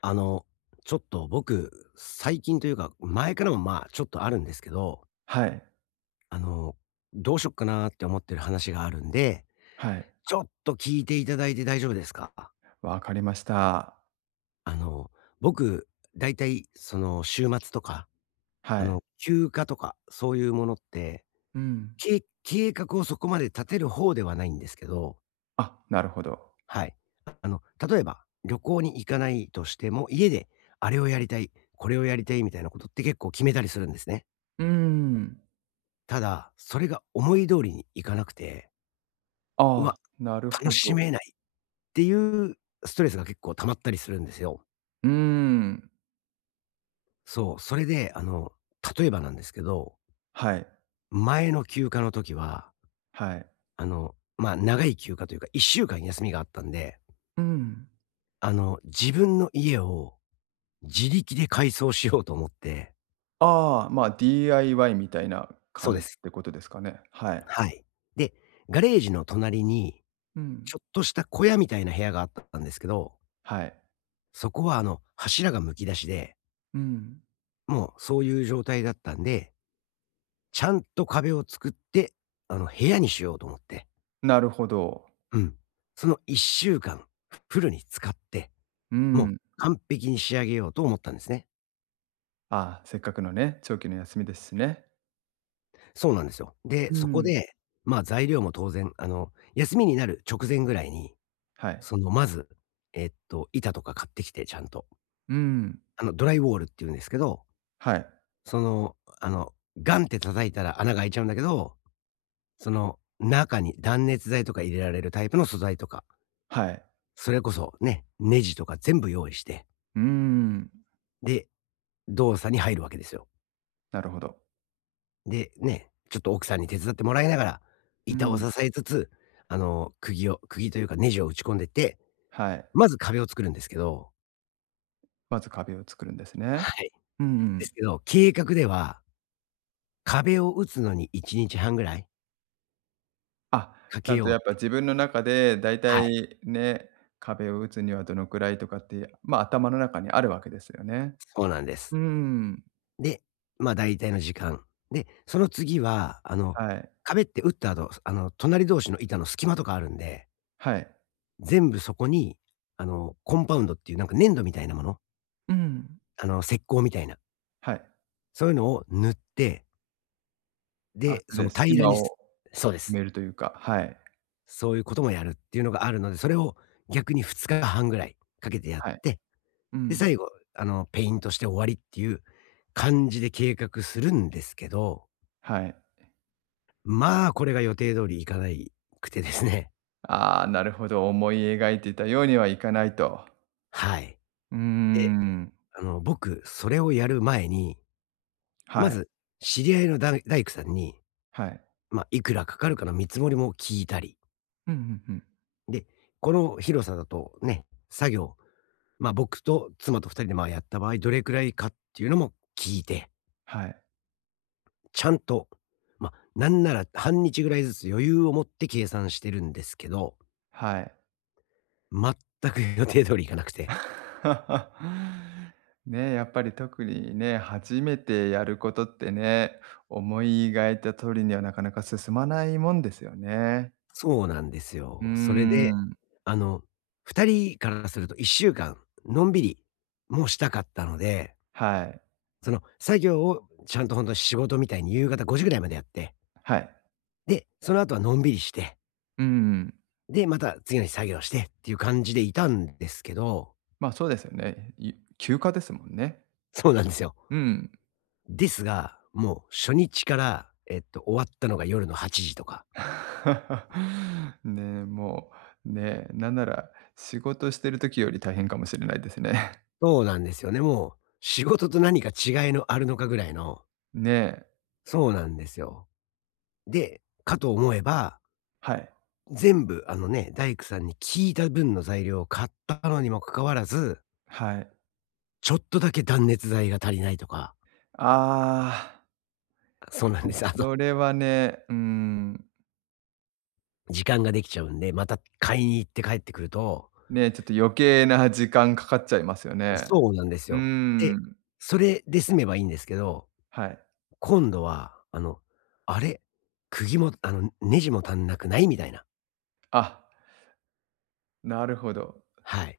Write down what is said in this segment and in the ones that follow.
あの、ちょっと僕、最近というか、前からもちょっとあるんですけど、はい、あの、どうしよっかなーって思ってる話があるんで、はい、ちょっと聞いていただいて大丈夫ですか？わかりました。あの、僕、だいたいその週末とか、はい。休暇とか、そういうものって、うん。計計画をそこまで立てる方ではないんですけど、あ、なるほど。はい。あの、例えば、旅行に行かないとしても、家であれをやりたい、これをやりたいみたいなことって結構決めたりするんですね。うーん。ただ、それが思い通りにいかなくて、うわ、ああ、なるほ楽しど。めないっていうストレスが結構溜まったりするんですよ。うーん。そう、それで、例えばなんですけど、はい、前の休暇の時は、はい。長い休暇というか、1週間休みがあったんで、うん。自分の家を自力で改装しようと思って、ああ、ま、DIY みたいなそうで感じっす。てことですかね。はい。はい。で、ガレージの隣に、うん。ちょっとした小屋みたいな部屋があったんですけど、はい。そこは柱がむき出しで、うん。もうそういう状態だったんで、ちゃんと壁を作って、部屋にしようと思って。なるほど。うん。その1週間フルに使って、うもうん。完璧に仕上げようと思ったんですね。ああ、せっかくのね、長期の休みですしね。そうなんですよ。うで、そこん。で、材料も当然、休みになる直前ぐらいに、はい。まず、板とか買ってきて、ちゃんと。うん。ドライウォールって言うんですけど、はい、その、あの、ガンって叩いたら穴が開いちゃうんだけど、その、中に断熱材とか入れられるタイプの素材とか。はい。それこそね、ネジとか全部用意して、うーん、で、動作に入るわけですよ。なるほど。で、ちょっと奥さんに手伝ってもらいながら、う板をん、支えつつ、釘というかネジを打ち込んでって、はい。まず壁を作るんですけどまず壁を作るんですね。はい。うんうでん。すけど、計画では、壁を打つのに1日半ぐらいあ、かちけゃんとようっやっぱて自分の中でだいはたい、いね、壁を打つにはどのくらいとかって、ま、あ頭の中にあるわけですよね。そうなんでうす。ーん。で、大体の時間。で、その次は、はい。壁って打った後、隣同士の板の隙間とかあるんではい。全部そこに、コンパウンドっていうなんか粘土みたいなもの、うん。石膏みたいな、はい。そういうのを塗って、あ、で、そそれでの隙平ら間にすをそうで埋す。めるというか、はい。そういうこともやるっていうのがあるので、それを逆に2日半ぐらいかけてやっはい。て、うで、ん。最後、ペイントして終わりっていう感じで計画するんですけど、はい。まあ、これが予定通りいかなくてですね。ああ、なるほど、思い描いていたようにはいかないと。はい。うーで、ん。僕、それをやる前に、はまい。ず知り合いの大工さんに、はい。まあ、いくらかかるかの見積もりも聞いたり、うんうんうん。で、この広さだとね、作業、ま、僕と妻と二人で、ま、やった場合どれくらいかっていうのも聞いて、はい。ちゃんと、まあ、なんなら半日ぐらいずつ余裕を持って計算してるんですけど、はい。全く予定通りいかなくて。ね、やっぱり特にね、初めてやることってね、思い描いた通りにはなかなか進まないもんですよね。そうなんですうーよ。それで、ん。あの、二人からすると一週間のんびりもうしたかったので、はい。その作業をちゃんと本と仕事みたいに夕方5時ぐらいまでやってはい。で、その後はのんびりして、うん。で、また次の日作業してっていう感じでいたんですけど、ま、あそうですよね。休暇ですもんね。そうなんですよ。うん。ですが、もう初日から、終わったのが夜の8時とか。ねえ、もう、ねえ、なんなら仕事してる時より大変かもしれないですね。そうなんですよね。もう仕事と何か違いのあるのかぐらいの、ねえ。そうなんですよ。で、かと思えば、はい。全部あのね、大工さんに聞いた分の材料を買ったのにもかかわらず、はい。ちょっとだけ断熱材が足りないとか、あそうなあ、んです。あと、それはね、うーん。時間ができちゃうんで、また買いに行って帰ってくるとね、ちょっと余計な時間かかっちゃいますよね。そうなんですうーよ。で、ん、それで済めばいいんですけど、はい。今度は、あの、あれ、釘もネジも足んなくない？みたいな。あ、なるほど。はい。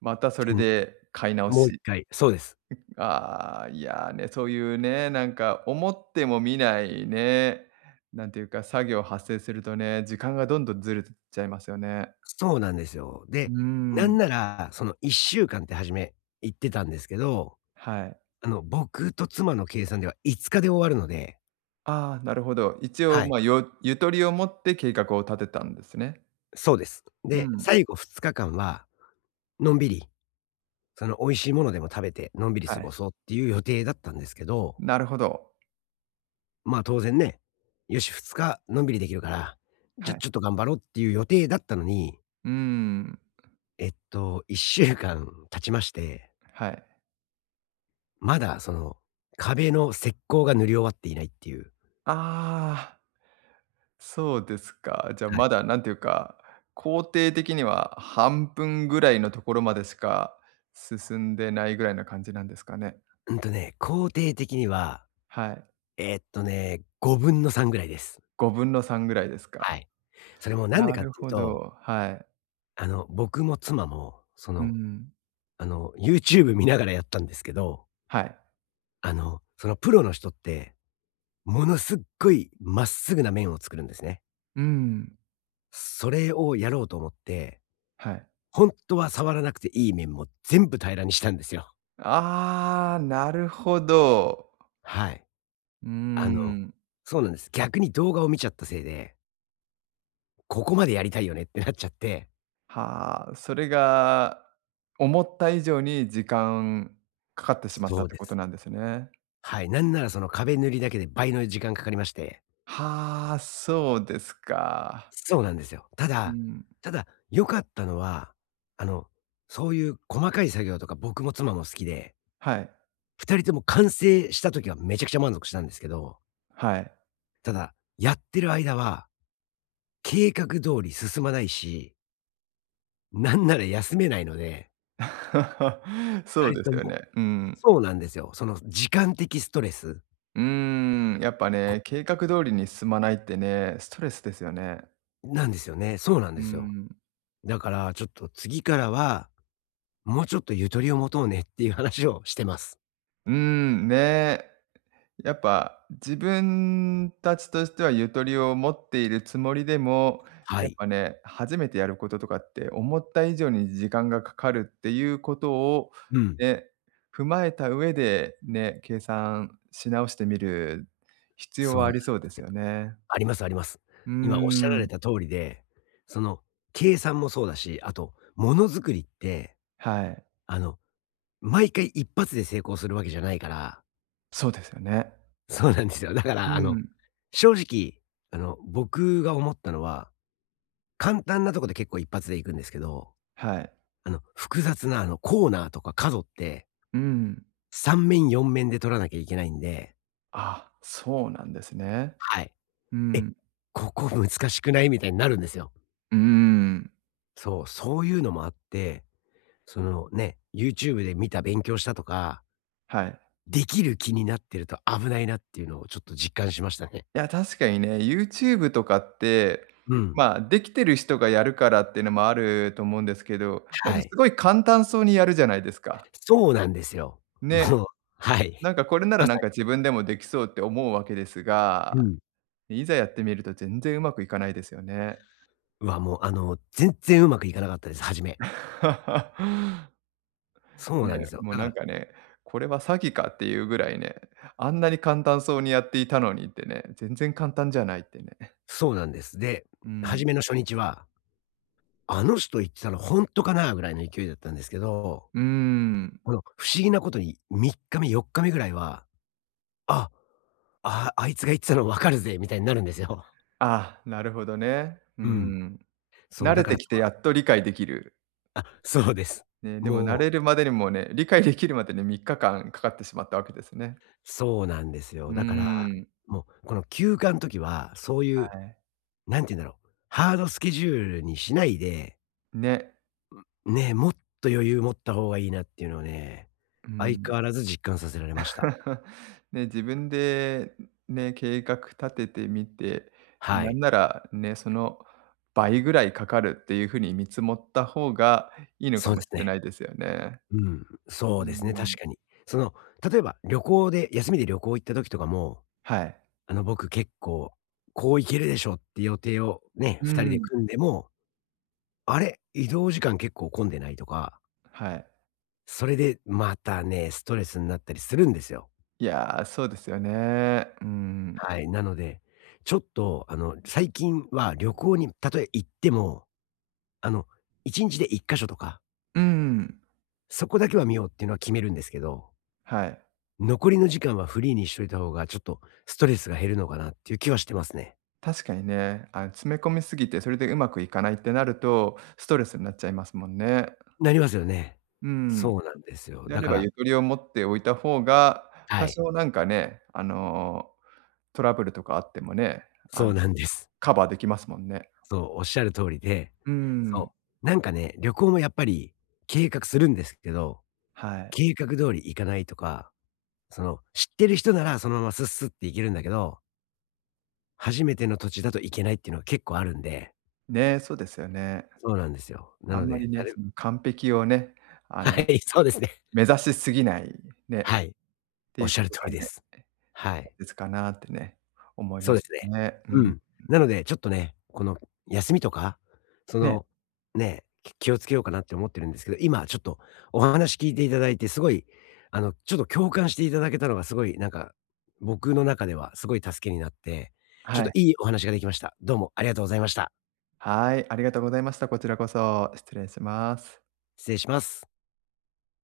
またそで、れで買い直もう一し。回そうです。ああ、いやね、そういうね、なんか思っても見ないね、なんていうか、作業発生するとね、時間がどんどんずれちゃいますよね。そうなんですよ。うーで、なんん、なら、その1週間って初め言ってたんですけど、はい。僕と妻の計算では5日で終わるのでああ、なるほど。一応、はい、まあ、ゆとりを持って計画を立てたんですね。そうです。うで、ん、最後2日間はのんびり、その美味しいものでも食べて、のんびりは過ごい。そうっていう予定だったんですけどなるほど。まあ、当然ね、よし、2日のんびりできるから、じはゃ、い。ちょっと頑張ろうっていう予定だったのに、うーん、1週間経ちまして、はい。まだその、壁の石膏が塗り終わっていないっていう。ああ。そうですか。じゃあ、はまい。だなんていうか、工程的には半分ぐらいのところまでしか進んでないぐらいな感じなんですかね。うんとね、工程的には、はい。5分の3ぐらいです。5分の3ぐらいですはか。い。それもなんでなかっるていうほと、ど、はい。僕も妻も、うん。YouTube 見ながらやったんですけど、はい。そのプロの人って、ものすっごいまっすぐな面を作るんですね。うん、それをやろうと思って、はい。本当は触らなくていい面も全部平らにしたんですよ。ああ、なるほど。はい。うーあのん。そうなんです。逆に動画を見ちゃったせいで、ここまでやりたいよねってなっちゃって。はあ、それが思った以上に時間かかってしまったっそうてでことす。なんですね。はい、なんならその壁塗りだけで倍の時間かかりまして。はあ、そうですか。そうなんですよ。たうだ、んただ、良かったのは、あの、そういう細かい作業とか僕も妻も好きで、はい、二人とも完成した時はめちゃくちゃ満足したんですけど、はい。ただ、やってる間は計画通り進まないし、なんなら休めないので、そう二です人とよもね。うん。そうなんですよ。その時間的ストレス、うーん、やっぱこね、計画通りに進まないってね、ストレスですよね。なんですよね。そうなんうですよ。ん。だからちょっと次からは、もうちょっとゆとりを持とうねっていう話をしてます。うーん、ね。やっぱ自分たちとしてはゆとりを持っているつもりでも、はやっい。ぱね、初めてやることとかって思った以上に時間がかかるっていうことを、うん。ね、踏まえた上でね、計算し直してみる必要はそあう、りそうですよね。ありますあります。うー今おっしゃらん、れた通りで、その計算もそうだし、あとものづくりって、はい。あの、毎回一発で成功するわけじゃないから そうですよね。そうなんですよ。だかうら、あの、ん、正直、僕が思ったのは、簡単なとこで結構一発で行くんですけど、はい。複雑な、コーナーとか角って、うん。3面4面で取らなきゃいけないんで、あ、そうなんですね。はい。うえ、ん。ここ難しくない？みたいになるんですよ。うーん、そう、そういうのもあって、YouTube で見た勉強したとか、はい。できる気になってると危ないなっていうのをちょっと実感しましたね。いや、確かにね、YouTube とかって、うん。まあ、できてる人がやるからっていうのもあると思うんですけど、なんはかすい。ごい簡単そうにやるじゃないですか。そうなんですよ。ね、もうはい。なんかこれならまさなんか自分でもできそうって思うわけですうが、ん。いざやってみると全然うまくいかないですよね。は、もう、全然うまくいかなかったです、初め。そうなんね、ですよ。もうだかなんらかね、これは詐欺かっていうぐらいね、あんなに簡単そうにやっていたのにってね、全然簡単じゃないってね。そうなんです。で、う初ん。めの初日は、あの人言ってたのほんとかなぐらいの勢いだったんですけど、うーん。この不思議なことに3日目、4日目ぐらいは、あ、ああいつが言ってたの分かるぜみたいになるんですよ。ああ、なるほどね。うーうん。ん。そう、慣だれから、てきてそやっと理解できる。あ、そうです。ね、でも慣もう、れるまでにもね、理解できるまでに3日間かかってしまったわけですね。そうなんですうよ。だから、ーん。もう、この休暇ん時は、そういう、はい。何て言うんだろう、ハードスケジュールにしないでね。ね、もっと余裕持った方がいいなっていうのをね、う相変ん。わらず実感させられました。ね、自分でね、計画立ててみて、で、はなんい。ならね、その倍ぐらいかかるっていう風に見積もった方がいいのかそうもでしすれね。ないですよね。うん。うそうですね、確ん。かに。その、例えば旅行で休みで旅行行った時とかも、はい。僕結構、こう行けるでしょって予定をね、う二人でん。組んでも、あれ、移動時間結構混んでないとか、はい。それでまたね、ストレスになったりするんですよ。いやー、そうですよね。うん。はい。なので、ちょっと、最近は旅行にたとえ行っても、あの、1日で1箇所とかうん。そこだけは見ようっていうのは決めるんですけど、はい。残りの時間はフリーにしといた方がちょっとストレスが減るのかなっていう気はしてますね。確かにね、あの、詰め込みすぎて、それでうまくいかないってなると、ストレスになっちゃいますもんね。なりますよね。うん。そうなんですよ。であだれかば、らゆとりを持っておいた方が、は多い、少なんかね、あの、トラブルとかあってもね、そあのうなんです。カバーできますもんね。そう、おっしゃる通りで、うーん、そう、なんかね、旅行もやっぱり計画するんですけど、はい。計画通り行かないとか、その、知ってる人ならそのままスッスッって行けるんだけど、初めての土地だと行けないっていうのが結構あるんで、ね、そうですよね。そうなんですよ。なあんのまりで、なね、そるの完璧をね、あはの、い、そうですね。目指しすぎない、ね、はっい、ておいっうしゃこると通がりでね、す。は大い。切かなってね、思いそまうでしすね。たね。ううん。ん。なので、ちょっとね、この休みとか、そね、の、ね、気をつけようかなって思ってるんですけど、今ちょっとお話聞いていただいて、すごい、ちょっと共感していただけたのがすごい、なんか、僕の中ではすごい助けになって、ちょっはとい。いいお話ができました。どうもありがとうございました。はい、ありがとうございました。こちらこそ、失礼します。失礼します。